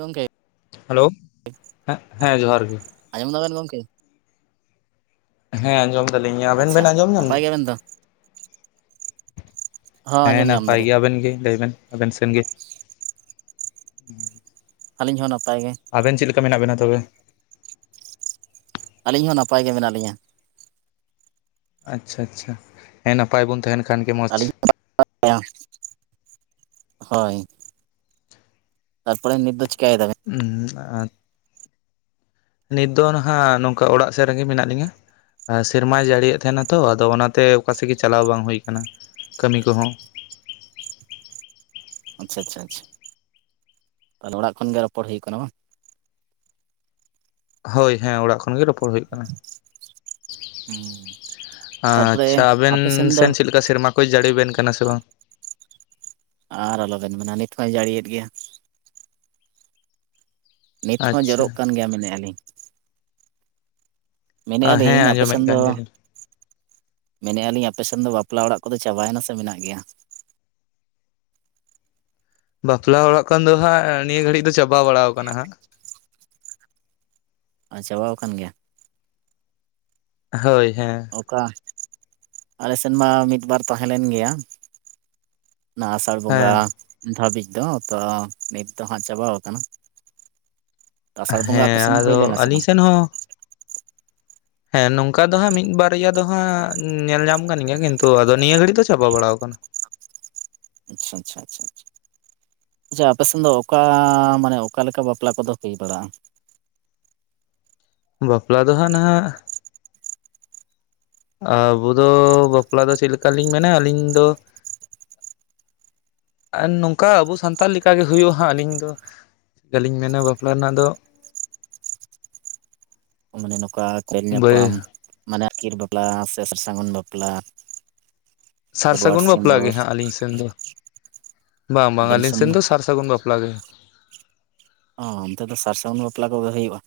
ᱜᱚᱝᱠᱮ ᱦᱮᱞᱳ, ᱦᱮᱸ ᱡᱚᱦᱟᱨ ᱜᱮ᱾ ᱟᱡᱸᱚᱢ ᱫᱟᱵᱮᱱ ᱜᱚᱢᱠᱮ ᱦᱮᱸ ᱟᱸᱡᱚᱢ ᱫᱟᱞᱤᱧ ᱾ ᱟᱵᱮᱱ ᱟᱪᱪᱷᱟ ᱵᱮᱱ ᱟᱸᱡᱚᱢ ᱧᱟᱢ ᱱᱟᱯᱟᱭ ᱮᱫᱟ? ᱜᱮᱭᱟᱵᱮᱱ ᱛᱚ ᱦᱚᱸ ᱦᱮᱸ ᱟᱸᱡᱚᱢ ᱧᱟᱢ ᱱᱟᱯᱟᱭ ᱫᱟᱞᱤᱧ ᱜᱮ ᱟᱵᱮᱱ ᱜᱮ ᱞᱟᱹᱭ ᱵᱮᱱ ᱟᱵᱮᱱ ᱥᱮᱱ ᱜᱮ ᱟᱹᱞᱤᱧ ᱦᱚᱸ ᱱᱟᱯᱟᱭ ᱜᱮ ᱟᱵᱮᱱ ᱪᱮᱫ ᱞᱮᱠᱟ ᱢᱮᱱᱟᱜ ᱵᱮᱱᱟ ᱛᱚᱵᱮ ᱟᱹᱞᱤᱧ ᱦᱚᱸ ᱱᱟᱯᱟᱭ ᱜᱮ ᱢᱮᱱᱟᱜ ᱞᱤᱧᱟᱹ ᱟᱪᱪᱷᱟ ᱟᱪᱪᱷᱟ ᱦᱮᱸ ᱱᱟᱯᱟᱭ ᱵᱚᱱ ᱛᱟᱦᱮᱸᱱᱟ ᱟᱹᱞᱤᱧ [unintelligible] ᱦᱳᱭ ᱛᱟᱨᱯᱚᱨᱮ ᱱᱤᱛ ᱫᱚ ᱪᱤᱠᱟᱭ ᱫᱟᱵᱮᱱ? [unintelligible] ᱟᱨ ᱱᱤᱛ ᱫᱚ ᱱᱟᱦᱟᱜ ᱱᱚᱝᱠᱟ ᱚᱲᱟᱜ ᱥᱮᱫ ᱨᱮᱜᱮ ᱢᱮᱱᱟᱜ ᱞᱤᱧᱟᱹ ᱾ ᱥᱮᱨᱢᱟᱭ ᱡᱟᱹᱲᱤᱭᱮᱫ ᱛᱟᱦᱮᱱᱟ ᱛᱚ ᱟᱫᱚ ᱚᱱᱟᱛᱮ ᱚᱠᱟ ᱥᱮᱫ ᱜᱮ ᱪᱟᱞᱟᱣ ᱵᱟᱝ ᱦᱩᱭ ᱟᱠᱟᱱᱟ ᱠᱟᱹᱢᱤ ᱠᱚᱦᱚᱸ ᱾ ᱟᱪᱪᱷᱟ ᱟᱪᱪᱷᱟ ᱟᱪᱪᱷᱟ ᱛᱟᱦᱚᱞᱮ ᱚᱲᱟᱜ ᱠᱷᱚᱱ ᱜᱮ ᱨᱚᱯᱚᱲ ᱦᱩᱭᱩᱜ ᱠᱟᱱᱟ ᱵᱟᱝ ᱦᱳᱭ ᱦᱮᱸ ᱚᱲᱟᱜ ᱠᱷᱚᱱᱜᱮ ᱨᱚᱯᱚᱲ ᱦᱩᱭᱩᱜ ᱠᱟᱱᱟ ᱛᱟᱨᱯᱚᱨᱮ ᱟᱪᱪᱷᱟ ᱟᱵᱮᱱ ᱟᱯᱮ ᱫᱚ ᱥᱮᱱ ᱪᱮᱫ ᱞᱮᱠᱟ ᱥᱮᱨᱢᱟ ᱦᱳᱭ ᱡᱟᱹᱲᱤ ᱣᱟᱵᱮᱱ ᱠᱟᱱᱟ ᱥᱮ ᱵᱟᱝ ᱟᱨ ᱟᱞᱚᱵᱮᱱ ᱢᱮᱱᱟ ᱱᱤᱛ ᱦᱚᱸᱭ ᱡᱟᱹᱲᱤᱭᱮᱫ ᱜᱮᱭᱟ᱾ ᱱᱤᱛ ᱦᱚᱸ ᱟᱪᱪᱷᱟ ᱡᱚᱨᱚᱜ ᱠᱟᱱ ᱜᱮᱭᱟ ᱢᱮᱱᱮᱫ-ᱟ ᱞᱤᱧ ᱢᱮᱱᱮᱫ ᱦᱮᱸ ᱟᱹᱞᱤᱧ ᱟᱯᱮ ᱟᱸᱡᱚᱢᱮᱫ ᱥᱮᱱ ᱫᱚ ᱠᱟᱱ ᱜᱮᱭᱟᱞᱤᱧ ᱢᱮᱱᱮᱜ ᱟᱹᱞᱤᱧ ᱟᱯᱮ ᱥᱮᱱ ᱫᱚ ᱵᱟᱯᱞᱟ ᱚᱲᱟᱜ ᱠᱚᱫᱚ ᱪᱟᱵᱟᱭᱮᱱᱟ ᱥᱮ ᱢᱮᱱᱟᱜ ᱜᱮᱭᱟ? ᱵᱟᱯᱞᱟ ᱚᱲᱟᱜ ᱠᱷᱚᱱ ᱫᱚ ᱦᱟᱸᱜ ᱱᱤᱭᱟᱹ ᱜᱷᱟᱹᱲᱤᱡ ᱫᱚ ᱪᱟᱵᱟ ᱵᱟᱲᱟ ᱠᱟᱱᱟ ᱦᱟᱸᱜ ᱟᱨ ᱪᱟᱵᱟ ᱣᱟᱠᱟᱱ ᱜᱮᱭᱟ ᱦᱳᱭ ᱦᱮᱸ ᱚᱠᱟ ᱟᱞᱮ ᱥᱮᱱ ᱢᱟ ᱢᱤᱫ ᱵᱟᱨ ᱛᱟᱦᱮᱸ ᱞᱮᱱ ᱜᱮᱭᱟ᱾ ᱚᱱᱟ ᱟᱥᱟᱲ ᱵᱚᱸᱜᱟ ᱦᱮᱸ ᱫᱷᱟᱹᱵᱤᱡ ᱫᱚ ᱛᱚ ᱱᱤᱛ ᱫᱚ ᱦᱟᱸᱜ ᱪᱟᱵᱟᱣ ᱟᱠᱟᱱᱟ᱾ ᱟᱥᱟᱲ ᱵᱚᱸᱜᱟ ᱟᱯᱮ ᱦᱮᱸ ᱥᱮᱱ ᱦᱩᱭ ᱟᱫᱚ ᱞᱮᱱᱟ ᱥᱮ ᱟᱹᱞᱤᱧ ᱵᱟᱝ? ᱥᱮᱱ ᱦᱚᱸ ᱦᱮᱸ ᱱᱚᱝᱠᱟ ᱫᱚ ᱦᱟᱸᱜ ᱢᱤᱫ ᱵᱟᱨᱭᱟ ᱫᱚ ᱦᱟᱸᱜ ᱧᱮᱞ ᱧᱟᱢ ᱟᱠᱟᱱ ᱜᱮᱭᱟ ᱠᱤᱱᱛᱩ ᱟᱫᱚ ᱱᱤᱭᱟᱹ ᱜᱷᱟᱹᱲᱤᱡ ᱫᱚ ᱪᱟᱵᱟ ᱵᱟᱲᱟᱣ ᱟᱠᱟᱱᱟ᱾ [unintelligible] ᱟᱪᱪᱷᱟ ᱟᱪᱪᱷᱟ ᱟᱪᱪᱷᱟ [unintelligible] ᱟᱪᱪᱷᱟ ᱟᱯᱮᱥᱮᱱ ᱫᱚ ᱚᱠᱟ, ᱢᱟᱱᱮ ᱚᱠᱟᱞᱮᱠᱟ ᱵᱟᱯᱞᱟ ᱠᱚᱫᱚ ᱦᱩᱭ ᱵᱟᱲᱟᱜᱼᱟ? ᱵᱟᱯᱞᱟ ᱫᱚ ᱦᱟᱸᱜ ᱱᱟᱦᱟᱜ᱾ ᱟᱵᱩ ᱫᱚ ᱵᱟᱯᱞᱟ ᱫᱚ ᱪᱮᱫ ᱞᱮᱠᱟᱞᱤᱧ ᱢᱮᱱᱟ ᱟᱹᱞᱤᱧ ᱫᱚ ᱟᱨ ᱱᱚᱝᱠᱟ ᱟᱵᱚ ᱥᱟᱱᱛᱟᱲ ᱞᱮᱠᱟᱜᱮ ᱦᱩᱭᱩᱜᱼᱟ ᱦᱟᱸᱜ ᱟᱹᱞᱤᱧ ᱫᱚ᱾ ᱟᱹᱞᱤᱧ ᱢᱮᱱᱟ ᱵᱟᱯᱞᱟ ᱨᱮᱱᱟᱜ ᱫᱚ ᱢᱟᱱᱮ ᱱᱚᱝᱠᱟ ᱠᱷᱮᱞ ᱵᱟᱹᱭ ᱧᱟᱯᱟᱢ, ᱢᱟᱱᱮ ᱟᱹᱠᱤᱨ ᱵᱟᱯᱞᱟ, ᱥᱮ ᱥᱟᱨᱥᱟᱹᱜᱩᱱ ᱵᱟᱯᱞᱟ ᱾ ᱥᱟᱨ ᱥᱟᱹᱜᱩᱱ ᱵᱟᱯᱞᱟ ᱜᱮ ᱦᱟᱸᱜ ᱟᱹᱞᱤᱧ ᱥᱮᱱ ᱫᱚ᱾ ᱵᱟᱝ ᱵᱟᱝ ᱟᱹᱞᱤᱧ ᱥᱮᱱ ᱫᱚ ᱥᱟᱨ ᱥᱟᱹᱜᱩᱱ ᱵᱟᱯᱞᱟ ᱜᱮ᱾ ᱚ ᱚᱱᱛᱮ ᱫᱚ ᱥᱟᱨ ᱥᱟᱹᱜᱩᱱ ᱵᱟᱯᱞᱟ ᱠᱚᱜᱮ ᱦᱩᱭᱩᱜᱼᱟ᱾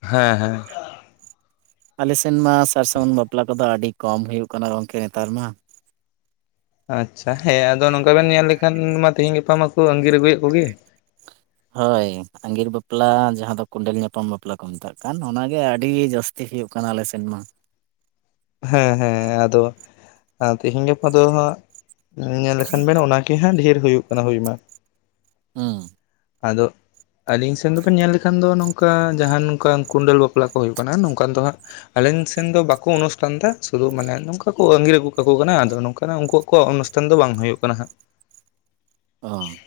ᱦᱮᱸ ᱦᱮᱸ᱾ ᱟᱞᱮᱥᱱ ᱢᱟ ᱥᱟᱨ ᱥᱟᱹᱜᱩᱱ ᱵᱟᱯᱞᱟ ᱠᱚᱫᱚ ᱟᱹᱰᱤ ᱠᱚᱢ ᱦᱩᱭᱩᱜ ᱠᱟᱱᱟ ᱜᱚᱝᱠᱮ ᱱᱮᱛᱟᱨ ᱢᱟ᱾ ᱟᱪᱪᱷᱟ ᱦᱮᱸ ᱟᱫᱚ ᱱᱚᱝᱠᱟ ᱵᱮᱱ ᱧᱮᱞ ᱞᱮᱠᱷᱟᱱ ᱢᱟ ᱛᱮᱦᱤᱧ ᱜᱟᱯᱟ ᱢᱟᱠᱚ ᱟᱸᱜᱤᱨ ᱟᱹᱜᱩᱭᱮᱫ ᱠᱚᱜᱮ᱾ ᱦᱳᱭ ᱟᱸᱜᱤᱨ ᱵᱟᱯᱞᱟ ᱡᱟᱦᱟᱸ ᱫᱚ ᱠᱚᱸᱰᱮᱞ ᱧᱟᱯᱟᱢ ᱵᱟᱯᱞᱟ ᱠᱚ ᱢᱮᱛᱟᱜ ᱠᱟᱱ ᱚᱱᱟ ᱜᱮ ᱟᱹᱰᱤ ᱡᱟᱹᱥᱛᱤ ᱛᱤ ᱦᱩᱭᱩᱜ ᱠᱟᱱᱟ ᱟᱞᱮ ᱥᱮᱱ ᱢᱟ᱾ ᱦᱮᱸ ᱦᱮᱸ ᱟᱫᱚ ᱛᱮᱦᱮᱤᱧ ᱜᱟᱯᱟ ᱫᱚ ᱦᱟᱸᱜ, ᱧᱮᱞ ᱞᱮᱠᱷᱟᱱ ᱵᱮᱱ ᱚᱱᱟ ᱠᱮᱦᱟᱸ ᱰᱷᱮᱨ ᱦᱩᱭᱩᱜ ᱠᱟᱱᱟ ᱦᱩᱭ ᱢᱟ᱾ ᱦᱮᱸ ᱟᱫᱚ ᱟᱹᱞᱤᱧ ᱥᱮᱱ ᱫᱚᱵᱮᱱ ᱧᱮᱞ ᱞᱮᱠᱷᱟᱱ ᱫᱚ ᱱᱚᱝ ᱚᱝᱠᱟ ᱡᱟᱦᱟᱸ ᱱᱚᱝᱠᱟ ᱠᱩᱸᱰᱟᱹᱞ ᱵᱟᱯᱞᱟ ᱠᱚ ᱦᱩᱭᱩᱜ ᱠᱟᱱᱟ ᱱᱚᱝᱠᱟᱱ ᱫᱚ ᱦᱟᱸᱜ ᱟᱞᱤᱧ ᱥᱮᱱ ᱫᱚ ᱵᱟᱠᱚ ᱚᱱᱩᱥ ᱯᱷᱟᱱᱫᱟ ᱥᱩᱫᱩ ᱢᱟᱱᱮ ᱱᱚᱝᱠᱟ ᱠᱚ ᱟᱸᱜᱤᱨ ᱟᱹᱜᱩ ᱠᱟᱠᱚ ᱠᱟᱱᱟ ᱟᱫᱚ ᱱᱚᱝᱠᱟ ᱩᱱᱠᱩᱣᱟᱜ ᱠᱚᱣᱟᱜ ᱚᱱᱩᱥᱴᱷᱟᱱ ᱫᱚ ᱵᱟᱝ ᱦᱩᱭᱩᱜ ᱠᱟᱱᱟ ᱦᱟᱸᱜ᱾ ᱚᱻ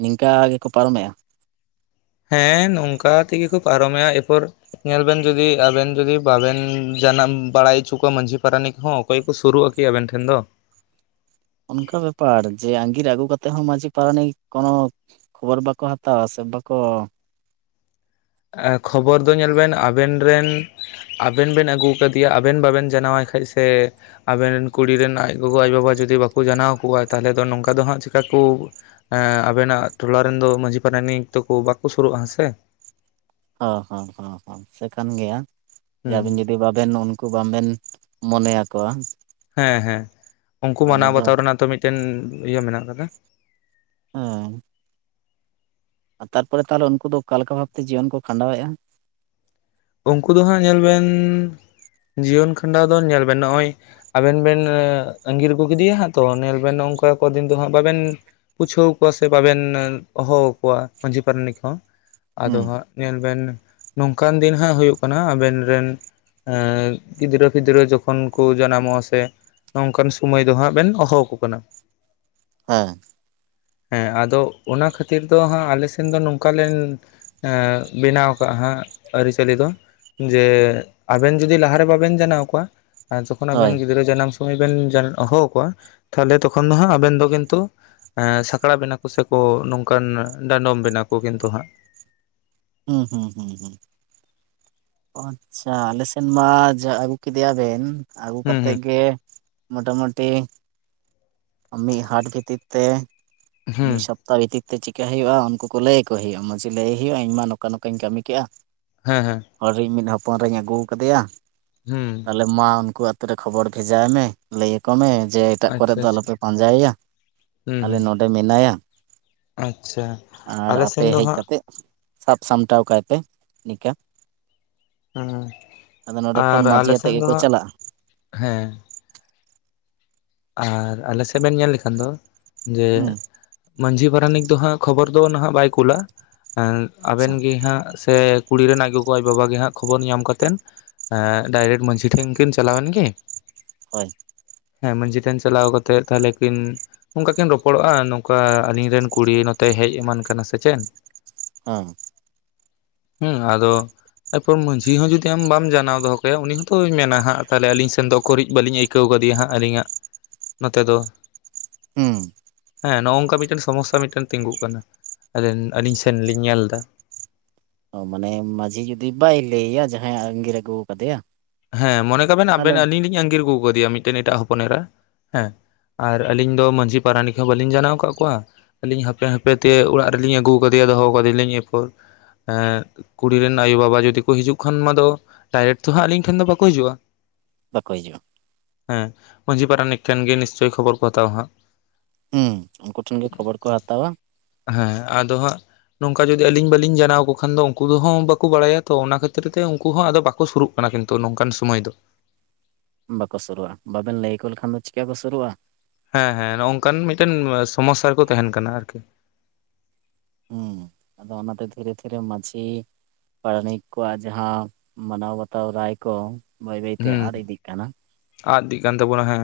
ᱱᱤᱝᱠᱟ ᱜᱮᱠᱚ ᱯᱟᱨᱚᱢᱮᱼᱟ᱾ ᱦᱮᱸ ᱱᱚᱝᱠᱟ ᱛᱮᱜᱮ ᱠᱩ ᱯᱟᱨᱚᱢᱮᱭᱟ ᱮᱨᱯᱚᱨ ᱧᱮᱞ ᱵᱮᱱ ᱡᱩᱫᱤ ᱟᱵᱮᱱ ᱡᱩᱫᱤ ᱵᱟᱵᱮᱱ ᱡᱟᱱᱟᱢ ᱵᱟᱲᱟᱭ ᱦᱚᱪᱚ ᱠᱚᱣᱟ ᱢᱟᱺᱡᱷᱤ ᱯᱟᱨᱟᱱᱤᱠ ᱠᱚᱦᱚᱸ ᱚᱠᱚᱭ ᱠᱚ ᱥᱩᱨᱩᱜᱼᱟ᱾ ᱠᱮ ᱟᱵᱮᱱ ᱴᱷᱮᱱ ᱫᱚ᱾ ᱚᱱᱠᱟ ᱵᱮᱯᱟᱨ ᱡᱮ ᱟᱸᱜᱤᱨ ᱟᱹᱜᱩ ᱠᱟᱛᱮ ᱦᱚᱸ ᱢᱺᱡᱷᱤ ᱯᱟᱨᱟᱱᱤᱠ ᱠᱚᱱᱚ ᱠᱷᱚᱵᱚᱨ ᱵᱟᱠᱚ ᱦᱟᱛᱟᱣᱟ ᱥᱮ ᱵᱟᱠᱚ᱾ ᱠᱷᱚᱵᱚᱨ ᱫᱚ ᱧᱮᱞ ᱵᱮᱱ ᱟᱵᱮᱱ ᱨᱮᱱ ᱟᱵᱮᱱ ᱵᱮᱱ ᱟᱹᱜᱩ ᱟᱠᱟᱫᱮᱭᱟ ᱟᱵᱮᱱ ᱵᱟᱵᱮᱱ ᱡᱟᱱᱟᱣᱟᱭ ᱠᱷᱟᱡ ᱥᱮ ᱟᱵᱮᱱ ᱨᱮᱱ ᱠᱩᱲᱤ ᱨᱮᱱ ᱟᱡ ᱜᱚᱜᱚ ᱟᱡ ᱵᱟᱵᱟ ᱡᱩᱚᱫᱤ ᱵᱟᱠᱚ ᱡᱟᱱᱟᱣ ᱠᱚᱣᱟ, ᱛᱟᱦᱚᱞᱮ ᱫᱚ ᱱᱚᱝᱠᱟ ᱫᱚ ᱦᱟᱸᱜ ᱪᱤᱟᱹ ᱠᱩ ᱟᱵᱮᱱᱟᱜ ᱴᱚᱞᱟ ᱨᱮᱱ ᱫᱚ ᱢᱟᱺᱡᱷᱤ ᱯᱟᱨᱟᱱᱤᱠ ᱛᱚᱠᱚ ᱵᱟᱠᱚ ᱥᱩᱨᱩᱜᱼᱟ ᱦᱮᱸ ᱥᱮ᱾ ᱦᱚᱸ ᱦᱚᱸᱮ ᱦᱚᱸ ᱦᱚᱸ ᱥᱮ ᱠᱟᱱ ᱜᱮᱭᱟ ᱟᱵᱮᱱ ᱦᱩᱸ ᱡᱩᱫᱤ ᱵᱟᱵᱮᱱ ᱩᱱᱠᱩ ᱵᱟᱵᱮᱱ ᱢᱚᱱᱮ ᱭᱟᱠᱚᱣᱟ ᱦᱮᱸ ᱦᱮᱸ ᱩᱱᱠᱩ ᱢᱟᱱᱟᱣ ᱫᱚ ᱵᱟᱛᱟᱣ ᱨᱮᱱᱟᱜ ᱛᱚ ᱢᱤᱫᱴᱮᱱ ᱤᱭᱟᱹ ᱢᱮᱱᱟᱜ ᱟᱠᱟᱫᱟ᱾ ᱦᱚᱸᱻ ᱟᱨ ᱛᱟᱨᱯᱚᱨᱮ ᱛᱟᱦᱚᱞᱮ ᱩᱱᱠᱩ ᱫᱚ ᱚᱠᱟ ᱞᱮᱠᱟ ᱵᱷᱟᱵᱛᱮ ᱡᱤᱭᱚᱱ ᱠᱚ ᱠᱷᱟᱸᱰᱟᱣᱮᱜᱼᱟ? ᱩᱱᱠᱩ ᱫᱚ ᱦᱟᱸᱜ ᱧᱮᱞ ᱵᱮᱱ ᱡᱤᱭᱚᱱ ᱠᱷᱟᱸᱰᱟᱣ ᱫᱚ ᱧᱮᱞ ᱵᱮᱱ ᱱᱚᱜᱼᱚᱭ ᱟᱵᱮᱱ ᱵᱮᱱ ᱟᱸᱜᱤᱨ ᱟᱹᱜᱩ ᱠᱮᱫᱮᱭᱟ ᱦᱟᱸᱜ ᱛᱚ ᱧᱮᱞ ᱵᱮᱱ ᱱᱚᱝᱠᱟ ᱠᱚ ᱫᱤᱱ ᱫᱚ ᱦᱟᱸᱜ ᱵᱟᱵᱮᱱ ᱯᱩᱪᱷᱟᱹᱣ ᱠᱚᱣᱟ ᱥᱮ ᱵᱟᱵᱮᱱ ᱦᱚᱦᱚ ᱟᱠᱚᱣᱟ ᱢᱟᱹᱡᱷᱤ ᱯᱟᱨᱟᱱᱤᱠ ᱦᱚᱸ᱾ ᱟᱫᱚ ᱦᱩᱸ ᱦᱟᱸᱜ ᱧᱮᱞ ᱵᱮᱱ ᱱᱚᱝᱠᱟᱱ ᱫᱤᱱ ᱦᱟᱸᱜ ᱦᱩᱭᱩᱜ ᱠᱟᱱᱟ ᱟᱵᱮᱱ ᱨᱮᱱ ᱮᱸ ᱜᱤᱫᱽᱨᱟᱹ ᱯᱤᱫᱽᱨᱟᱹ ᱡᱚᱠᱷᱚᱱ ᱠᱚ ᱡᱟᱱᱟᱢᱚᱜ-ᱟ ᱥᱮ ᱱᱚᱝᱠᱟᱱ ᱥᱳᱢᱚᱭ ᱫᱚ ᱦᱟᱸᱜ ᱵᱮᱱ ᱦᱚᱦᱚ ᱟᱠᱚ ᱠᱟᱱᱟ᱾ ᱦᱮᱸ ᱦᱮᱸ ᱟᱫᱚ ᱚᱱᱟ ᱠᱷᱟᱹᱛᱤᱨ ᱫᱚ ᱦᱟᱸᱜ ᱟᱞᱮ ᱥᱮᱱ ᱫᱚ ᱱᱚᱝᱠᱟ ᱞᱮᱱ ᱮᱸ ᱵᱮᱱᱟᱣ ᱠᱟᱜ ᱦᱟᱸᱜ᱾ ᱟᱹᱨᱤᱪᱟᱹᱞᱤ ᱫᱚ ᱡᱮ ᱟᱵᱮᱱ ᱡᱩᱫᱤ ᱞᱟᱦᱟᱨᱮ ᱵᱟᱵᱮᱱ ᱡᱟᱱᱟᱣ ᱠᱚᱣᱟ ᱟᱨ ᱡᱚᱠᱷᱚᱱ ᱟᱵᱮᱱ ᱦᱳᱭ ᱜᱤᱫᱽᱨᱟᱹ ᱡᱟᱱᱟᱢ ᱥᱚᱢᱚᱭ ᱵᱮᱱ ᱦᱚᱦᱚ ᱟᱠᱚᱣᱟ ᱛᱟᱦᱞᱮ ᱛᱚᱠᱷᱚᱱ ᱫᱚ ᱦᱟᱸᱜ ᱟᱵᱮᱱ ᱫᱚ ᱠᱤᱱᱛᱩ ᱥᱟᱠᱲᱟ ᱵᱮᱱᱟ ᱠᱚ ᱥᱮᱠᱚ ᱱᱚᱝᱠᱟᱱ ᱰᱟᱸᱰᱚᱢ ᱵᱮᱱᱟ ᱠᱚ ᱠᱤᱱᱛᱩ ᱦᱟᱸᱜ᱾ ᱦᱩᱸ ᱦᱩᱸ ᱦᱩᱸ ᱦᱩᱸ ᱟᱪᱪᱷᱟ ᱟᱞᱮ ᱥᱮᱫ ᱢᱟ ᱟᱹᱜᱩ ᱠᱮᱫᱮᱭᱟ ᱵᱮᱱ ᱟᱹᱜᱩ ᱦᱩᱸ ᱠᱟᱛᱮᱫ ᱦᱩᱸ ᱜᱮ ᱢᱚᱴᱟᱢᱩᱴᱤ ᱢᱤᱫ ᱦᱟᱴ ᱵᱷᱤᱛᱤᱨ ᱛᱮ ᱦᱩᱸ ᱢᱤᱫ ᱥᱚᱯ ᱛᱟ ᱵᱷᱤᱛᱤᱨ ᱛᱮ ᱪᱤᱠᱠᱟ ᱦᱩᱭᱩᱜᱼᱟ ᱩᱱᱠᱩ ᱠᱚ ᱞᱟᱹᱭ ᱟᱠᱚ ᱦᱩᱭᱩᱜᱼᱟ ᱢᱚᱹᱸᱡᱷᱤ ᱞᱟᱹᱭ ᱦᱩᱭᱩᱜᱼᱟ ᱤᱧᱢᱟ ᱱᱚᱠᱟ ᱱᱚᱠᱟᱧ ᱠᱟᱹᱢᱤ ᱠᱮᱫᱼᱟ᱾ ᱦᱮᱸ ᱦᱮᱸ᱾ ᱦᱚᱲᱤᱧ ᱢᱤᱫ ᱦᱚᱯᱚᱱ ᱮᱨᱟᱧ ᱟᱹᱜᱩ ᱟᱠᱟᱫᱮᱭᱟ, ᱦᱩᱸ ᱛᱟᱦᱚᱞᱮ ᱢᱟ ᱩᱱᱠᱩ ᱠᱷᱚᱵᱚᱨ ᱵᱷᱮᱡᱟᱭ ᱢᱮ ᱞᱟᱹᱭ ᱟᱠᱚ ᱢᱮ ᱡᱮ ᱮᱴᱟᱜ ᱠᱚᱨᱮ ᱟᱪᱪᱷᱟ ᱫᱚ ᱟᱪᱪᱷᱟ ᱟᱞᱚᱯᱮ ᱯᱟᱸᱡᱟᱭᱮᱭᱟ, ᱦᱩᱸ ᱟᱞᱮ ᱦᱩᱸ ᱱᱚᱰᱮ ᱢᱮᱱᱟᱭᱟ᱾ ᱟᱪᱪᱷᱟ ᱟᱨ ᱟᱞᱮ ᱟᱯᱮ ᱥᱮᱱ ᱫᱚ ᱦᱮᱡ ᱦᱟᱸᱜ ᱠᱟᱛᱮᱜ ᱥᱟᱵ ᱥᱟᱢᱴᱟᱣ ᱠᱟᱭ ᱯᱮ ᱱᱤᱝᱠᱟᱹ ᱟᱫᱚ ᱱᱚᱰᱮ ᱠᱷᱚᱱ ᱟᱨ ᱢᱟᱺᱡᱷᱤ ᱟᱞᱮᱥᱮᱱ ᱟᱛᱮᱜ ᱫᱚ ᱜᱮᱠᱚ ᱦᱟᱸᱜ ᱪᱟᱞᱟᱜᱼᱟ ᱦᱮᱸ ᱟᱨ ᱟᱞᱮ ᱥᱮᱫ ᱵᱮᱱ ᱧᱮᱞ ᱞᱮᱠᱷᱟᱱ ᱫᱚ ᱡᱮ ᱦᱩᱸ ᱢᱟᱺᱡᱷᱤ ᱯᱟᱨᱟᱱᱤᱠ ᱫᱚᱦᱟᱸᱜ ᱠᱷᱚᱵᱚᱨ ᱫᱚ ᱱᱟᱦᱟᱜ ᱵᱟᱭ ᱠᱩᱞᱟ, ᱮ ᱟᱵᱮᱱ ᱟᱪᱪᱷᱟ ᱜᱮ ᱦᱟᱸᱜ ᱥᱮ ᱠᱩᱲᱤ ᱨᱮᱱ ᱟᱡ ᱜᱚᱜᱚ ᱟᱡ ᱵᱟᱵᱟ ᱜᱮ ᱦᱟᱸᱜ ᱠᱷᱚᱵᱚᱨ ᱧᱟᱢ ᱠᱟᱛᱮᱱ ᱮᱸ ᱰᱟᱭᱨᱮᱠᱴ ᱢᱟᱺᱡᱷᱤ ᱴᱷᱮᱱ ᱠᱤᱱ ᱪᱟᱞᱟᱣᱮᱱ ᱜᱤ᱾ ᱦᱳᱭ᱾ ᱦᱮᱸ ᱢᱟᱺᱡᱷᱤ ᱴᱷᱮᱱ ᱪᱟᱞᱟᱣ ᱠᱟᱛᱮᱜ ᱛᱟᱦᱚᱞᱮ ᱠᱤᱱ ᱚᱝᱠᱟ ᱠᱤᱱ ᱨᱚᱯᱚᱲᱚᱜᱼᱟ ᱱᱚᱝᱠᱟ ᱟᱞᱤᱧ ᱨᱮᱱ ᱠᱩᱲᱤ ᱱᱚᱛᱮ ᱦᱮᱡ ᱮᱢᱟᱱ ᱠᱟᱱᱟ᱾ ᱥᱮ ᱪᱮᱱ? ᱦᱮᱸ ᱦᱩᱸ ᱟᱫᱚ ᱮᱨᱯᱚᱨ ᱢᱟᱺᱡᱷᱤ ᱦᱚᱸ ᱡᱩᱫᱤ ᱟᱢ ᱵᱟᱢ ᱡᱟᱱᱟᱣ ᱫᱚᱦᱚ ᱠᱟᱭᱟ ᱩᱱᱤ ᱦᱚᱸᱛᱚᱭ ᱢᱮᱱᱟ ᱦᱟᱜ ᱛᱟᱦᱚᱞᱮ ᱟᱹᱞᱤᱧ ᱥᱮᱱ ᱫᱚ ᱚᱠᱚᱨᱤᱡ ᱵᱟᱹᱞᱤᱧ ᱟᱹᱭ ᱠᱟᱹᱣ ᱠᱟ. ᱫᱮ ᱦᱟᱸᱜ ᱟᱹᱞᱤᱧᱟᱜ ᱱᱚᱛᱮ ᱫᱚ ᱦᱩᱸ ᱦᱮᱸ ᱱᱚᱝᱠᱟ ᱢᱤᱫᱴᱮᱱ ᱥᱚᱢᱚᱥᱥᱟ ᱢᱤᱫᱴᱮᱱ ᱛᱤᱸᱜᱩᱜ ᱠᱟᱱᱟ ᱟᱹᱞᱤᱧ ᱥᱮᱱ ᱞᱤᱧ ᱧᱮᱞ ᱮᱫᱟ᱾ ᱚ ᱢᱟᱱᱮ ᱢᱟᱺᱡᱷᱤ ᱡᱩᱫᱤ ᱵᱟᱭ ᱞᱟᱹᱭᱼᱭᱟ ᱡᱟᱦᱟᱸᱭ ᱟᱸᱜᱤᱨ ᱟᱹᱜᱩ ᱟᱠᱟᱫᱮᱭᱟ᱾ ᱦᱮᱸ ᱢᱚᱱᱮ ᱠᱟᱵᱮᱱ ᱛᱟᱦᱚᱞᱮ ᱟᱵᱮᱱ ᱟᱞᱤᱧ ᱞᱤᱧ ᱟᱸᱜᱤᱨᱜᱩ ᱟᱠᱟᱫᱮᱭᱟ ᱢᱤᱫᱽᱴᱮᱱ ᱮᱴᱟᱜ ᱦᱚᱯᱚᱱ ᱮᱨᱟ᱾ ᱦᱮᱸ ᱟᱨ ᱟᱹᱞᱤᱧ ᱫᱚ ᱢᱟᱺᱡᱷᱤ ᱯᱟᱨᱟᱱᱤᱠ ᱦᱚᱸ ᱵᱟᱹᱞᱤᱧ ᱡᱟᱱᱟᱣ ᱟᱠᱟᱫ ᱠᱚᱣᱟ᱾ ᱟᱹᱞᱤᱧ ᱦᱟᱯᱮ ᱦᱟᱯᱮ ᱛᱮ ᱚᱲᱟᱜ ᱨᱮᱞᱤᱧ ᱟᱹᱜᱩ ᱠᱟᱫᱮᱭᱟ ᱫᱚᱦᱚ ᱠᱟᱫᱮ ᱟᱞᱤᱧ ᱮᱨᱯᱚᱨ ᱠᱩᱲᱤᱨᱮᱱ ᱟᱭᱩ ᱵᱟᱵᱟ ᱡᱩᱫᱤ ᱠᱚ ᱦᱤᱡᱩᱜ ᱠᱷᱟᱱ ᱢᱟ ᱫᱚ ᱰᱟᱭᱨᱮᱠᱴ ᱛᱚ ᱦᱟᱸᱜ ᱞᱤᱧ ᱴᱷᱮᱱ ᱫᱚ ᱵᱟᱠᱚ ᱦᱤᱡᱩᱜ-ᱟ᱾ ᱵᱟᱠᱚ ᱦᱤᱡᱩᱜ-ᱟ᱾ ᱦᱮᱸ ᱢᱟᱺᱡᱷᱤ ᱯᱟᱨᱟᱱᱤᱠ ᱴᱮᱱ ᱜᱮ ᱱᱤᱥᱪᱚᱭ ᱠᱷᱚᱵᱚᱨ ᱠᱚ ᱦᱟᱛᱟᱣᱟ ᱦᱟᱸᱜ ᱦᱩᱸ ᱩᱱᱠᱩ ᱴᱷᱮᱱ ᱜᱮ ᱠᱷᱚᱵᱚᱨ ᱠᱚ ᱦᱟᱛᱟᱣᱟ᱾ ᱦᱮᱸ ᱟᱫᱚ ᱦᱟᱸᱜ ᱱᱚᱝᱠᱟ ᱡᱩᱫᱤ ᱟᱹᱞᱤᱧ ᱵᱟᱹᱞᱤᱧ ᱡᱟᱱᱟᱣ ᱠᱚ ᱠᱷᱟᱱ ᱫᱚ ᱩᱱᱠᱩ ᱫᱚ ᱦᱚ ᱵᱟᱠᱚ ᱵᱟᱲᱟᱭᱟ ᱛᱚ ᱚᱱᱟ ᱠᱷᱟᱹᱛᱤᱨ ᱛᱮ ᱩᱱᱠᱩ ᱦᱚᱸ ᱟᱫᱚ ᱵᱟᱠᱚ ᱥᱩᱨᱩᱜ ᱠᱟᱱᱟ ᱠᱤᱱᱛᱩ ᱛᱚ ᱱᱚᱝᱠᱟᱱ ᱥᱚᱢᱟᱭ ᱫᱚ ᱵᱟᱠᱚ ᱥᱩᱨᱩᱜ-ᱟ ᱵᱟᱵᱮᱱ ᱞᱟᱹᱭᱟᱠᱚ ᱞᱮᱠᱷᱟᱱ ᱫᱚ ᱪᱤᱠᱟ ᱠᱚ ᱥᱩᱨᱩᱜ-ᱟ᱾ ᱦᱮᱸ ᱦᱮᱸ ᱱᱚᱜᱝᱠᱟᱱ ᱢᱤᱫᱽᱴᱮᱱ ᱥᱚᱢᱚᱥᱥᱟ ᱨᱮᱠᱚ ᱛᱟᱦᱮᱱ ᱠᱟᱱᱟ ᱟᱨᱠᱤ ᱦᱮᱸ ᱟᱫᱚ ᱚᱱᱟᱛᱮ ᱫᱷᱤᱨᱮ ᱫᱷᱤᱨᱮ ᱢᱟᱺᱡᱷᱤ ᱯᱟᱨᱟᱱᱤᱠ ᱠᱚᱣᱟᱜ ᱡᱟᱦᱟᱸ ᱢᱟᱱᱟᱣ ᱵᱟᱛᱟᱣ ᱨᱟᱭ ᱠᱚ ᱵᱟᱹᱭ ᱵᱟᱹᱭᱛᱮ ᱦᱩᱸ ᱟᱫ ᱤᱫᱤᱜ ᱠᱟᱱᱟ᱾ ᱟᱫ ᱤᱫᱤᱜ ᱠᱟᱱ ᱛᱟᱵᱚᱱᱟ ᱦᱮᱸ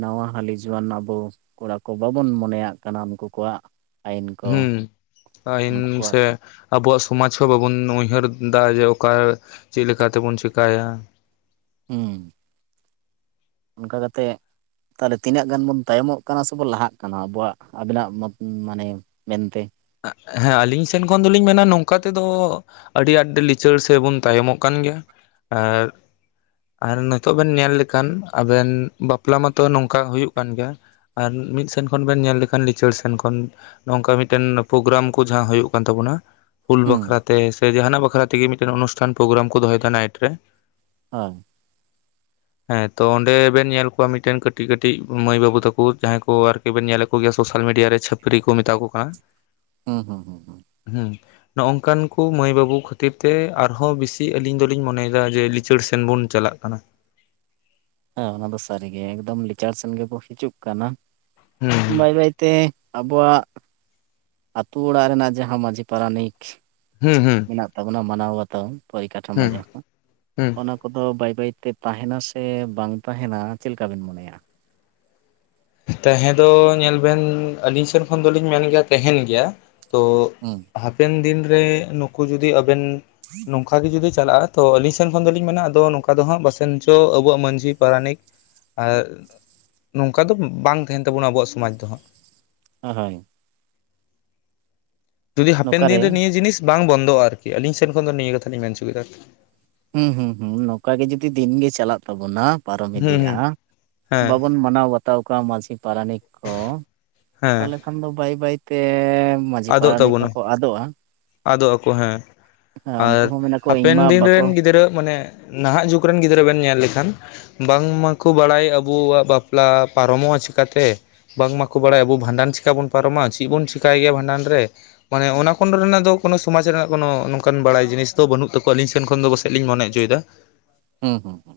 ᱱᱟᱣᱟ ᱦᱟᱹᱞᱤ ᱡᱩᱣᱟᱹᱱ ᱟᱵᱚ ᱠᱚᱲᱟ ᱠᱚ ᱵᱟᱵᱚᱱ ᱢᱚᱱᱮᱭᱟᱜ ᱠᱟᱱᱟ ᱩᱱᱠᱩ ᱠᱚᱣᱟᱜ ᱟᱹᱭᱤᱱ ᱠᱚ ᱦᱩᱸ ᱛᱟᱦᱮᱱ ᱩᱱᱠᱩ ᱠᱚᱣᱟᱜ ᱥᱮ ᱟᱵᱚᱣᱟᱜ ᱥᱚᱢᱟᱡᱽ ᱦᱚᱸ ᱵᱟᱵᱩᱱ ᱩᱭᱦᱟᱹᱨ ᱮᱫᱟ ᱡᱮ ᱚᱠᱟ ᱪᱮᱫ ᱞᱮᱠᱟ ᱛᱮᱵᱚᱱ ᱪᱤᱠᱟᱭᱟ᱾ ᱦᱩᱸ ᱚᱱᱠᱟ ᱠᱟᱛᱮᱜ ᱛᱟᱦᱚᱞᱮ ᱛᱤᱱᱟᱹᱜ ᱜᱟᱱ ᱵᱚᱱ ᱛᱟᱭᱚᱢᱚᱜ ᱠᱟᱱᱟ ᱥᱮᱵᱚᱱ ᱞᱟᱦᱟᱜ ᱠᱟᱱᱟ ᱟᱵᱚᱣᱟᱜ ᱟᱵᱤᱱᱟᱜ ᱢᱚᱛ ᱢᱟᱱᱮ ᱢᱮᱱᱛᱮ ᱦᱮᱸ ᱟᱹᱞᱤᱧ ᱥᱮᱱ ᱠᱷᱚᱱ ᱫᱚᱞᱤᱧ ᱢᱮᱱᱟ ᱱᱚᱝᱠᱟ ᱛᱮᱫᱚ ᱟᱹᱰᱤ ᱟᱸᱴ ᱞᱤᱪᱟᱹᱲ ᱥᱮᱵᱚᱱ ᱛᱟᱭᱚᱢᱚᱜ ᱠᱟᱱ ᱜᱮᱭᱟ ᱟᱨ ᱟᱨ ᱱᱤᱛᱚᱜ ᱵᱮᱱ ᱧᱮᱞ ᱞᱮᱠᱷᱟᱱ ᱟᱵᱮᱱ ᱵᱟᱯᱞᱟ ᱢᱟᱛᱚ ᱱᱚᱝᱠᱟ ᱦᱩᱭᱩᱜ ᱠᱟᱱ ᱜᱮᱭᱟ ᱟᱨ ᱢᱤᱫ ᱥᱮᱱ ᱠᱷᱚᱱ ᱵᱮᱱ ᱧᱮᱞ ᱞᱮᱠᱷᱟᱱ ᱞᱤᱪᱟᱹᱲ ᱥᱮᱱ ᱠᱷᱚᱱ ᱱᱚᱝᱠᱟ ᱢᱤᱫᱴᱮᱱ ᱯᱨᱳᱜᱨᱟᱢ ᱠᱚ ᱡᱟᱦᱟ ᱡᱚᱦᱳᱜ ᱠᱟᱱ ᱛᱟᱵᱚᱱᱟ ᱦᱩᱞ ᱦᱩᱸ ᱵᱟᱠᱷᱨᱟ ᱛᱮ ᱡᱟᱦᱟᱱᱟᱜ ᱵᱟᱠᱷᱨᱟ ᱛᱮᱜᱮ ᱢᱤᱫᱴᱮᱱ ᱚᱱᱩᱥᱴᱷᱟᱱ ᱯᱨᱳᱜᱨᱟᱢ ᱠᱚ ᱫᱚᱦᱚᱭ ᱛᱟᱦᱮᱱᱟ ᱱᱟᱭᱤᱴ ᱨᱮ ᱦᱮᱸ [inaudible] ᱦᱮᱸ ᱛᱚ ᱚᱸᱰᱮ ᱵᱮᱱ ᱧᱮᱞ ᱠᱚᱣᱟ ᱢᱤᱫᱴᱮᱱ ᱠᱟᱹᱴᱤᱡ ᱠᱟᱹᱴᱤᱡ ᱢᱟᱹᱭ ᱵᱟᱹᱵᱩ ᱛᱟᱠᱚ ᱡᱟᱦᱟᱸᱭ ᱠᱚ ᱟᱨᱠ ᱵᱮᱱ ᱧᱮᱞᱮᱫ ᱠᱚᱜᱮᱭᱟ ᱥᱳᱥᱟᱞ ᱢᱤᱰᱤᱭᱟ ᱨᱮ ᱪᱷᱟᱯᱨᱤ ᱠᱚ ᱢᱮᱛᱟ ᱠᱚ ᱠᱟᱱᱟ ᱦᱮᱸ ᱦᱩ ᱦᱮᱸ ᱦᱮᱸ ᱱᱚᱜᱝᱠᱟᱱ ᱠᱚ ᱢᱟᱹᱭ ᱵᱟᱹᱵᱩ ᱠᱷᱟᱹᱛᱤᱨ ᱛᱮ ᱟᱨᱦᱚᱸ ᱵᱮᱥᱤ ᱟᱹᱞᱤᱧ ᱫᱚᱞᱤᱧ ᱢᱚᱱᱮᱭᱮᱫᱟ ᱡᱮ ᱞᱤᱪᱟᱹᱲ ᱥᱮᱱ ᱵᱚᱱ ᱪᱟᱞᱟᱜ ᱠᱟᱱᱟ ᱦᱮᱸ ᱚᱱᱟ ᱫᱚ ᱥᱟᱹᱨᱤ ᱜᱮ ᱮᱠᱫᱚᱢ ᱞᱮᱤᱪᱟᱲ ᱥᱮᱱ ᱜᱮᱠᱚ ᱦᱤᱡᱩᱜ ᱠᱟᱱᱟ ᱦᱩᱸ ᱵᱟᱭ ᱵᱟᱭ ᱛᱮ ᱟᱵᱚᱣᱟᱜ ᱟᱛᱳ ᱚᱲᱟᱜ ᱨᱮᱱᱟᱜ ᱡᱟᱦᱟᱸ ᱢᱺᱡᱷᱤ ᱯᱟᱨᱟᱱᱤᱠ ᱦᱩᱸ ᱦᱩᱸ ᱢᱮᱱᱟᱜ ᱛᱟᱵᱚᱱᱟ ᱢᱟᱱᱟᱣ ᱵᱟᱛᱟᱣ ᱯᱚᱨᱤᱠᱟᱴᱷᱟᱢᱳ ᱦᱩᱸ ᱡᱟᱦᱟᱸᱟ ᱦᱩᱸ ᱠᱚ ᱚᱱ ᱠᱚᱫᱚ ᱵᱟᱹᱭ ᱵᱟᱹᱭ ᱛᱮ ᱛᱟᱦᱮᱱᱟ ᱥᱮ ᱵᱟᱝ ᱛᱟᱦᱮᱱᱟ ᱪᱮᱫ ᱞᱮᱠᱟ ᱵᱤᱱ ᱢᱚᱱᱮᱭᱟ ᱛᱟᱦᱮᱸ ᱫᱚ ᱧᱮᱞ ᱵᱮᱱ ᱟᱹᱞᱤᱧ ᱥᱮᱱ ᱠᱷᱚᱱ ᱫᱚᱞᱤᱧ ᱢᱮᱱ ᱜᱮᱭᱟ ᱛᱟᱦᱮᱱ ᱜᱮᱭᱟ ᱛᱚ ᱦᱩᱸ ᱦᱟᱯᱮᱱ ᱫᱤᱱᱨᱮ ᱱᱩᱠᱩ ᱡᱩᱫᱤ ᱟᱵᱮᱱ [inaudible] ᱱᱚᱝᱠᱟ ᱜᱮ ᱡᱩᱫᱤ ᱪᱟᱞᱟᱜᱼᱟ ᱛᱚ ᱟᱹᱞᱤᱧ ᱥᱮᱱ ᱠᱷᱚᱱ ᱫᱚᱞᱤᱧ ᱢᱮᱱᱟ ᱟᱫᱚ ᱱᱚᱝᱠᱟ ᱫᱚ ᱦᱟᱸᱜ ᱵᱟᱥᱮᱱ ᱪᱚ ᱟᱵᱚᱣᱟᱜ ᱢᱟᱺᱡᱷᱤ ᱯᱟᱨᱟᱱᱤᱠ ᱟᱨ ᱚᱱᱠᱟ ᱫᱚ ᱵᱟᱝ ᱛᱟᱦᱮᱱ ᱛᱟᱵᱚᱱᱟ ᱟᱵᱚᱣᱟᱜ ᱥᱚᱢᱟᱡᱽ ᱫᱚ ᱦᱟᱸᱜ ᱦᱳ ᱦᱳᱭ ᱡᱩᱫᱤ ᱦᱟᱯᱮᱱ ᱫᱤᱱ ᱨᱮ ᱱᱤᱭᱟᱹ ᱡᱤᱱᱤᱥ ᱵᱟᱝ ᱵᱚᱱᱫᱚᱜᱼᱟ ᱟᱨᱠᱤ ᱟᱹᱞᱤᱧ ᱥᱮᱱ ᱠᱷᱚᱱ ᱫᱚ ᱱᱤᱭᱟᱹ ᱠᱟᱛᱷᱟ ᱞᱤᱧ ᱢᱮᱱ ᱚᱪᱚ ᱠᱮᱫᱟ᱾ ᱦᱩᱸ ᱦᱩᱸ ᱦᱩᱸ ᱱᱚᱝᱠᱟ ᱜᱮ ᱡᱩᱫᱤ ᱫᱤᱱ ᱜᱮ ᱪᱟᱞᱟᱜ ᱛᱟᱵᱚᱱᱟ ᱯᱟᱨᱚᱢ ᱦᱩᱸ ᱤᱫᱤᱜᱼᱟ ᱦᱩᱸ ᱦᱮᱸ ᱵᱟᱵᱚᱱ ᱢᱟᱱᱟᱣ ᱵᱟᱛᱟᱣ ᱠᱚᱣᱟ ᱢᱟᱺᱡᱷᱤ ᱯᱟᱨᱟᱱᱤᱠ ᱠᱚ ᱦᱮᱸ ᱛᱟᱦᱚᱞᱮ ᱠ ᱠᱷᱟᱱ ᱫᱚ ᱵᱟᱹᱭ ᱵᱟᱹᱭ ᱛᱮ ᱢᱟᱹᱡᱷᱤ ᱟᱫᱚᱜ ᱯᱟᱨᱟᱱᱤᱠ ᱠᱚᱦᱚ ᱛᱟᱵᱚᱱᱟ ᱠᱩ ᱟᱫᱚᱜᱼᱟ ᱟᱫᱚᱜ ᱟᱠᱚ ᱦᱮᱸ [inaudible] ᱦᱮᱸ ᱩᱱᱠᱩ ᱟᱨ ᱦᱚᱸ ᱢᱮᱱᱟᱜ ᱠᱚ ᱤᱧᱢᱟ ᱦᱟᱯᱮᱱ ᱫᱤᱱ ᱵᱟᱠᱚ ᱨᱮᱱ ᱜᱤᱫᱽᱨᱟᱹ ᱢᱟᱱᱮ ᱱᱟᱦᱟᱜ ᱡᱩᱜᱽ ᱨᱮᱱ ᱜᱤᱫᱽᱨᱟᱹ ᱵᱮᱱ ᱧᱮᱞ ᱞᱮᱠᱷᱟᱱ ᱵᱟᱝᱢᱟᱠᱚ ᱵᱟᱲᱟᱭ ᱟᱵᱚᱣᱟᱜ ᱵᱟᱯᱞᱟ ᱯᱟᱨᱚᱢᱚᱜᱼᱟ ᱪᱤᱠᱟ ᱛᱮ ᱵᱟᱝ ᱢᱟᱠᱚ ᱵᱟᱲᱟᱭ ᱟᱵᱚ ᱵᱷᱟᱸᱰᱟᱱ ᱪᱤᱠᱟᱹ ᱵᱚᱱ ᱯᱟᱨᱚᱢᱟ ᱪᱮᱫ ᱵᱚᱱ ᱪᱤᱠᱟᱹᱭ ᱜᱮᱭᱟ ᱵᱷᱟᱸᱰᱟᱱ ᱨᱮ ᱢᱟᱱᱮ ᱚᱱᱟ ᱠᱚ ᱨᱮᱱᱟᱜ ᱫᱚ ᱠᱳᱱᱳ ᱥᱚᱢᱟᱡᱽ ᱨᱮᱱᱟᱜ ᱠᱳᱱᱳ ᱱᱚᱝᱠᱟᱱ ᱵᱟᱲᱟᱭ ᱡᱤᱱᱤᱥ ᱫᱚ ᱵᱟᱹᱱᱩᱜ ᱛᱟᱠᱚᱣᱟ ᱟᱹᱞᱤᱧ ᱥᱮᱱ ᱠᱷᱚᱱ ᱫᱚ ᱯᱟᱥᱮᱡ ᱞᱤᱧ ᱢᱚᱱᱮ ᱪᱚᱭ ᱮᱫᱟ ᱦᱩᱸ ᱦᱩᱸ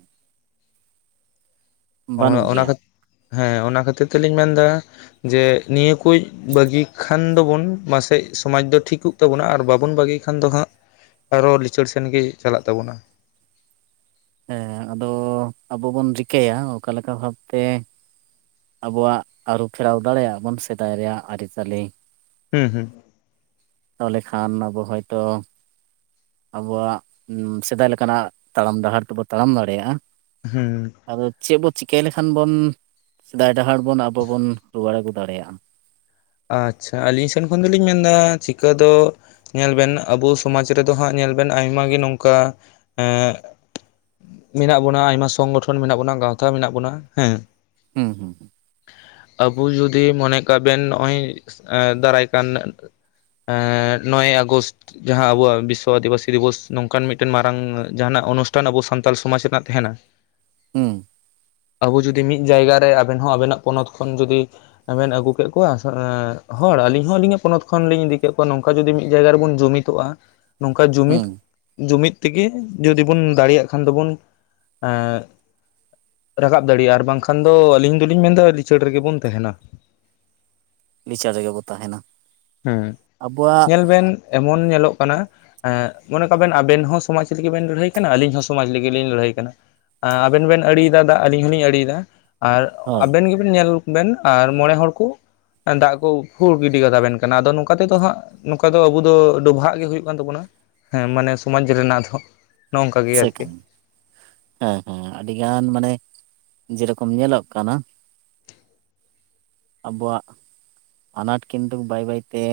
ᱚ ᱵᱟᱹᱱᱩᱜ ᱚᱱᱟ ᱜᱮᱭᱟ ᱠᱷᱟᱛ ᱦᱮᱸ ᱚᱱᱟ ᱠᱷᱟᱹᱛᱤᱨ ᱛᱮᱞᱤᱧ ᱢᱮᱱᱫᱟ ᱡᱮ ᱱᱤᱭᱟᱹ ᱠᱩᱡ ᱵᱟᱹᱜᱤ ᱠᱷᱟᱱ ᱫᱚᱵᱚᱱ ᱢᱟᱥᱮᱡ ᱥᱚᱢᱟᱡᱽ ᱫᱚ ᱴᱷᱤᱠᱚᱜ ᱛᱟᱵᱚᱱᱟ ᱟᱨ ᱵᱟᱵᱚᱱ ᱵᱟᱹᱜᱤ ᱠᱷᱟᱱ ᱫᱚ ᱦᱟᱸᱜ ᱟᱨᱚ ᱞᱤᱪᱟᱹᱲ ᱥᱮᱱ ᱜᱮ ᱪᱟᱞᱟᱜ ᱛᱟᱵᱚᱱᱟ ᱦᱮᱸ ᱟᱫᱚ ᱟᱵᱚ ᱵᱚᱱ ᱨᱤᱠᱟᱹᱭᱟ ᱚᱠᱟ ᱞᱮᱠᱟ ᱵᱷᱟᱵ ᱛᱮ ᱟᱵᱚᱣᱟᱜ ᱟᱹᱨᱩ ᱯᱷᱮᱨᱟᱣ ᱫᱟᱲᱮᱭᱟᱜ ᱵᱚᱱ ᱥᱮᱫᱟᱭ ᱨᱮᱭᱟᱜ ᱟᱹᱨᱤ ᱪᱟᱹᱞᱤ ᱦᱩᱸ ᱦᱩᱸ ᱛᱟᱦᱚᱞᱮ ᱠᱷᱟᱱ ᱟᱵᱚ ᱦᱚᱭᱛᱚ ᱟᱵᱚᱣᱟᱜ ᱥᱮᱫᱟᱭ ᱞᱮᱠᱟᱱᱟᱜ ᱛᱟᱲᱟᱢ ᱰᱟᱦᱟᱨ ᱛᱮᱵᱚ ᱛᱟᱲᱟᱢ ᱫᱟᱲᱮᱭᱟᱜᱼᱟ ᱦᱩᱸ ᱟᱫᱚ ᱪᱮᱫ ᱵᱚᱱ ᱪᱤᱠᱟᱹᱭ ᱞᱮᱠᱷᱟᱱ ᱵᱚᱱ ᱥᱮᱫᱟᱭ ᱰᱟᱦᱟᱨ ᱵᱚᱱ ᱟᱵᱚ ᱵᱚᱱ ᱨᱩᱣᱟᱹᱲ ᱟᱜᱩ ᱫᱟᱲᱮᱭᱟᱜᱼᱟ ᱟᱪᱪᱷᱟ ᱟᱹᱞᱤᱧ ᱥᱮᱱ ᱠᱷᱚᱱ ᱫᱚᱞᱤᱧ ᱢᱮᱱᱫᱟ ᱪᱤᱠᱟᱹ ᱫᱚ ᱧᱮᱞ ᱵᱮᱱ ᱟᱵᱚ ᱥᱚᱢᱟᱡ ᱨᱮᱫᱚ ᱦᱟᱸᱜ ᱧᱮᱞ ᱵᱮᱱ ᱟᱭᱢᱟ ᱜᱮ ᱱᱚᱝᱠᱟ ᱮᱸ ᱢᱮᱱᱟᱜ ᱵᱚᱱᱟ ᱟᱭᱢᱟ ᱥᱚᱝᱜᱚᱴᱷᱚᱱ ᱢᱮᱱᱟᱜ ᱵᱚᱱᱟ ᱜᱟᱶᱛᱟ ᱢᱮᱱᱟᱜ ᱵᱚᱱᱟ ᱦᱮᱸ ᱦᱩᱸ ᱦᱩᱸ ᱦᱩᱸ, ᱟᱵᱚ ᱡᱩᱫᱤ ᱢᱚᱱᱮᱭ ᱠᱟᱜ ᱵᱮᱱ ᱱᱚᱜᱼᱚᱭ ᱫᱟᱨᱟᱭ ᱠᱟᱱ ᱱᱚᱭᱮ ᱟᱜᱚᱥᱴ ᱡᱟᱦᱟᱸ ᱟᱵᱚᱣᱟᱜ ᱵᱤᱥᱥᱚ ᱟᱹᱫᱤᱵᱟᱹᱥᱤ ᱫᱤᱵᱚᱥ ᱱᱚᱝᱠᱟᱱ ᱢᱤᱫᱴᱮᱱ ᱢᱟᱨᱟᱝ ᱡᱟᱦᱟᱱᱟᱜ ᱚᱱᱩᱥᱴᱷᱟᱱ ᱟᱵᱚ ᱥᱟᱱᱛᱟᱞ ᱥᱚᱢᱟᱡᱽ ᱨᱮᱱᱟᱜ ᱛᱟᱦᱮᱱᱟ ᱦᱩᱸ ᱟᱵᱚ ᱡᱩᱫᱤ ᱢᱤᱫ ᱡᱟᱭᱜᱟ ᱨᱮ ᱟᱵᱮᱱ ᱦᱚᱸ ᱟᱵᱮᱱᱟᱜ ᱯᱚᱱᱚᱛ ᱠᱷᱚᱱ ᱡᱩᱫᱤᱵᱮᱱ ᱟᱹᱜᱩ ᱠᱮᱫ ᱠᱚᱣᱟ᱾ ᱠᱚᱣᱟ ᱦᱚᱲ ᱟᱞᱤᱧ ᱦᱚᱸ ᱟᱹᱞᱤᱧᱟᱜ ᱯᱚᱱᱚᱛ ᱠᱷᱚᱱᱞᱤᱤᱧ ᱤᱫᱤ ᱠᱮᱫ ᱠᱚᱣᱟ ᱱᱚᱝᱠᱟ ᱡᱩᱫᱤ ᱢᱤᱫ ᱡᱟᱭᱜᱟ ᱨᱮᱵᱚᱱ ᱡᱩᱢᱤᱫᱚᱜᱼᱟ ᱱᱚᱝᱠᱟ ᱡᱩᱢᱤᱫ ᱦᱩᱸ ᱡᱩᱢᱤᱫ ᱛᱮᱜᱮ ᱡᱩᱫᱤ ᱵᱚᱱ ᱫᱟᱲᱮᱭᱟᱜ ᱠᱷᱟᱱ ᱫᱚᱵᱚᱱ ᱮᱸ ᱨᱟᱠᱟᱵ ᱫᱟᱲᱮᱭᱟᱜᱼᱟ ᱟᱨ ᱵᱟᱝᱠᱷᱟᱱ ᱫᱚ ᱟᱹᱞᱤᱧ ᱫᱚᱞᱤᱧ ᱢᱮᱱᱫᱟ ᱞᱤᱪᱟᱹᱲ ᱨᱮᱜᱮᱵᱚᱱ ᱛᱟᱦᱮᱱᱟ᱾ ᱞᱤᱪᱟᱹᱲ ᱨᱮᱜᱮ ᱠᱚ ᱛᱟᱦᱮᱱᱟ᱾ ᱦᱮᱸ ᱟᱵᱚᱣᱟᱜ ᱧᱮᱞ ᱵᱮᱱ ᱮᱢᱚᱱ ᱧᱮᱞᱚᱜ ᱠᱟᱱᱟ ᱮᱸ ᱢᱚᱱᱮ ᱠᱚᱟᱜᱵᱮᱱ ᱟᱵᱮᱱ ᱦᱚᱸ ᱥᱚᱢᱟᱡᱽ ᱞᱟᱹᱜᱤᱫ ᱵᱮᱱ ᱞᱟᱹᱲᱦᱟᱹᱭ ᱠᱟᱱᱟ ᱟᱹᱞᱤᱧ ᱦᱚᱸ ᱥᱚᱢᱟᱡᱽ ᱞᱟᱹᱜᱤᱫ ᱞᱤᱧ ᱞᱟᱹᱲᱦᱟᱹᱭ ᱠᱟᱱᱟ᱾ ᱟᱵᱮᱱ ᱵᱮᱱ ᱟᱲᱤᱭᱮᱫᱟ ᱫᱟᱜ ᱟᱞᱤᱧ ᱦᱚᱞᱤᱧ ᱟᱲᱤᱭᱮᱫᱟ᱾ ᱟᱨ ᱦᱳᱭ ᱟᱵᱮᱱ ᱜᱮᱵᱮᱱ ᱧᱮᱞ ᱵᱮᱱ ᱟᱨ ᱢᱚᱬᱮ ᱦᱚᱲ ᱠᱚ ᱫᱟᱜ ᱠᱚ ᱦᱩᱲ ᱜᱤᱰᱤ ᱠᱟᱛᱟᱵᱮᱱ ᱠᱟᱱᱟ ᱟᱫᱚ ᱱᱚᱝᱠᱟ ᱛᱮᱫᱚ ᱦᱟᱸᱜ ᱱᱚᱝᱠᱟ ᱫᱚ ᱟᱵᱚ ᱫᱚ ᱰᱚᱵᱷᱟᱜ ᱜᱮ ᱦᱩᱭᱩᱜ ᱠᱟᱱ ᱛᱟᱵᱳᱱᱟ ᱦᱮᱸ ᱢᱟᱱᱮ ᱥᱚᱢᱟᱡ ᱨᱮᱱᱟᱜ ᱛᱷᱚ᱾ ᱥᱮ ᱠᱟᱹ ᱦᱮᱸ ᱦᱮᱸ ᱟᱹᱰᱤ ᱜᱟᱱ ᱢᱟᱱᱮ ᱡᱮᱨᱚᱠᱚᱢ ᱧᱮᱞᱚᱜ ᱠᱟᱱᱟ᱾ ᱟᱵᱚ ᱣᱟᱜ ᱟᱱᱟᱴ ᱠᱤᱱᱛᱩ ᱵᱟᱹᱭ ᱵᱟᱹᱭᱛᱮ,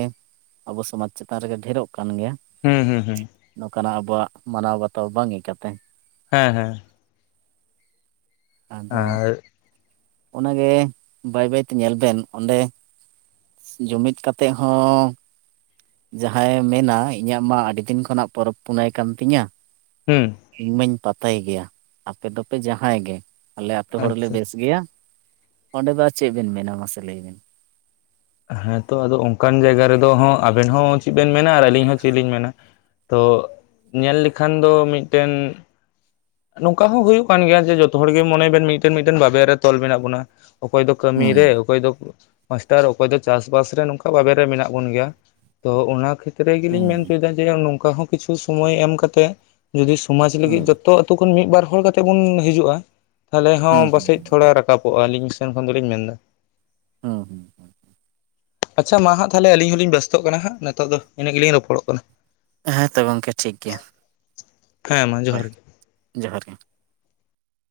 ᱟᱵᱚ ᱥᱚᱢᱟᱡᱽ ᱪᱮᱛᱟᱱ ᱨᱮᱜᱮ ᱰᱷᱮᱨᱚᱜ ᱠᱟᱱ ᱜᱮᱭᱟ᱾ ᱦᱩᱸ ᱦᱩᱸ ᱦᱩᱸ, ᱱᱚᱝᱠᱟᱱᱟᱜ ᱟᱵᱚᱣᱟᱜ ᱢᱟᱱᱟᱣ ᱵᱟᱛᱟᱣ ᱵᱟᱝ ᱠᱟᱛᱮ᱾ ᱦᱮᱸ ᱦᱮᱸ ᱟᱫᱚ ᱟᱨ ᱚᱱᱟᱜᱮ ᱵᱟᱹᱭ ᱵᱟᱹᱭ ᱛᱮ ᱧᱮᱞ ᱵᱮᱱ ᱚᱸᱰᱮ ᱡᱩᱢᱤᱫ ᱠᱟᱛᱮᱮᱫ ᱦᱚᱸ ᱡᱟᱦᱟᱸᱭᱮ ᱢᱮᱱᱟ ᱤᱧᱟᱹᱜ ᱢᱟ ᱟᱹᱰᱤᱰ ᱫᱤᱱ ᱠᱷᱚᱱᱟᱜ ᱯᱚᱨᱚᱵᱽ ᱯᱩᱱᱟᱹᱭ ᱠᱟᱱ ᱛᱤᱧᱟᱹ᱾ ᱦᱩᱸ ᱤᱧ ᱢᱟᱧ ᱯᱟᱛᱟᱭ ᱜᱮᱭᱟ ᱟᱯᱮ ᱫᱚᱯᱮ ᱡᱟᱦᱟᱸᱭ ᱜᱮ ᱟᱞᱮ ᱟ ᱟᱹᱛᱩᱳ ᱦᱚᱲᱞ ᱞᱮ ᱟᱪᱪᱷᱟ ᱵᱮᱥ ᱜᱮᱭᱟ᱾ ᱚᱸᱰᱮ ᱫᱚ ᱟᱨ ᱪᱮᱫ ᱵᱮᱱ ᱢᱮᱱᱟ ᱢᱟᱥᱮ ᱞᱟᱹᱭ ᱵᱤᱱ? ᱦᱮᱸᱛᱚ ᱟᱫᱚ ᱚᱱᱠᱟᱱ ᱡᱟᱭᱜᱟ ᱨᱮᱫᱚ ᱟᱵᱮᱱ ᱦᱚᱸ ᱪᱮᱫ ᱵᱮᱱ ᱢᱮᱱᱟ ᱟᱨ ᱟᱹᱞᱤᱧ ᱦᱚᱸ ᱪᱮᱫ ᱞᱤᱧ ᱢᱮᱱᱟ᱾ ᱛᱚ ᱧᱮᱞ ᱞᱮᱠᱷᱟᱱ ᱫᱚ ᱢᱤᱫᱴᱮᱱ ᱱᱚᱝᱠᱟ ᱦᱚᱸ ᱦᱩᱭᱩᱜ ᱠᱟᱱ ᱜᱮᱭᱟ ᱡᱮ ᱡᱚᱛᱚ ᱦᱚᱲᱜᱮ ᱢᱚᱱᱮ ᱵᱮᱱ ᱢᱤᱫᱴᱮᱱᱴᱮᱱ ᱵᱟᱵᱮ ᱨᱮ ᱛᱚᱞ ᱢᱮᱱᱟᱜ ᱵᱚᱱᱟ᱾ ᱚᱠᱚᱭ ᱫᱚ ᱠᱟᱹᱢᱤ ᱨᱮ ᱦᱩᱸ ᱚᱠᱚᱭ ᱫᱚ ᱢᱟᱥᱴᱟᱨ ᱚᱠᱚᱭ ᱫᱚ ᱪᱟᱥᱵᱟᱥ ᱨᱮ ᱱᱚᱝᱠᱟ ᱵᱟᱵᱮ ᱨᱮ ᱢᱮᱱᱟᱜ ᱵᱚᱱ ᱜᱮᱭᱟ᱾ ᱛᱚ ᱚᱱᱟ ᱠᱷᱟᱹᱤᱨ ᱨᱮᱜᱮᱞᱤᱧ ᱢᱮᱱ ᱦᱩᱸ ᱦᱚᱪᱚᱭᱮᱫᱟ ᱡᱮ ᱱᱚᱝᱠᱟ ᱦᱚᱸᱚᱸᱤᱪᱷᱩ ᱥᱚᱢᱳᱚᱭ ᱮᱢ ᱠᱟᱛᱮ ᱡᱩᱫᱤ ᱥᱚᱢᱟᱡ ᱞᱟᱹᱜᱤᱫ ᱦᱩᱸ ᱡᱚᱛᱚ ᱛᱚ ᱟᱛᱩᱳ ᱠᱷᱚᱱ ᱢᱤᱫ ᱵᱟᱨ ᱦᱚᱲ ᱠᱟᱛᱮ ᱵᱚᱱ ᱦᱤᱡᱩᱜᱼᱟ ᱛᱟᱦᱦᱮ ᱦᱩᱸ ᱦᱚᱸ ᱯᱟᱥᱮᱡ ᱦᱩᱸ ᱛᱷᱚᱲᱟ ᱨᱟᱠᱟᱵᱚᱜᱼᱟ ᱟᱹᱞᱤᱧ ᱥᱮᱱ ᱠᱷᱚᱱ ᱫᱚᱞᱤᱧ ᱢᱮᱱ ᱮᱫᱟ᱾ ᱦᱩᱸ ᱦᱩᱸ ᱦᱩᱸ ᱟᱪᱷᱟ ᱢᱟ ᱦᱟᱸ ᱛᱟᱦᱚᱞᱮ ᱟᱹᱞᱤᱧ ᱦᱚᱞᱤᱧ ᱵᱮᱥᱛᱚᱜ ᱠᱟᱱᱟ ᱦᱟᱸᱜ, ᱱᱤᱛᱚᱜ ᱫᱚ ᱤᱱᱟᱹᱜ ᱜᱮᱞᱤᱧ ᱨᱚᱯᱚᱲᱚᱜ ᱠᱟᱱᱟ᱾ ᱦᱮᱸ ᱛᱚ ᱜᱚᱝᱠᱮ ᱴᱷᱤᱠ ᱜᱮᱭᱟ᱾ ᱦᱮᱸ ᱢᱟ ᱡᱚᱦᱟᱨ ᱦᱳᱭ ᱜᱮ ᱡᱚᱦᱟᱨ ᱜᱮ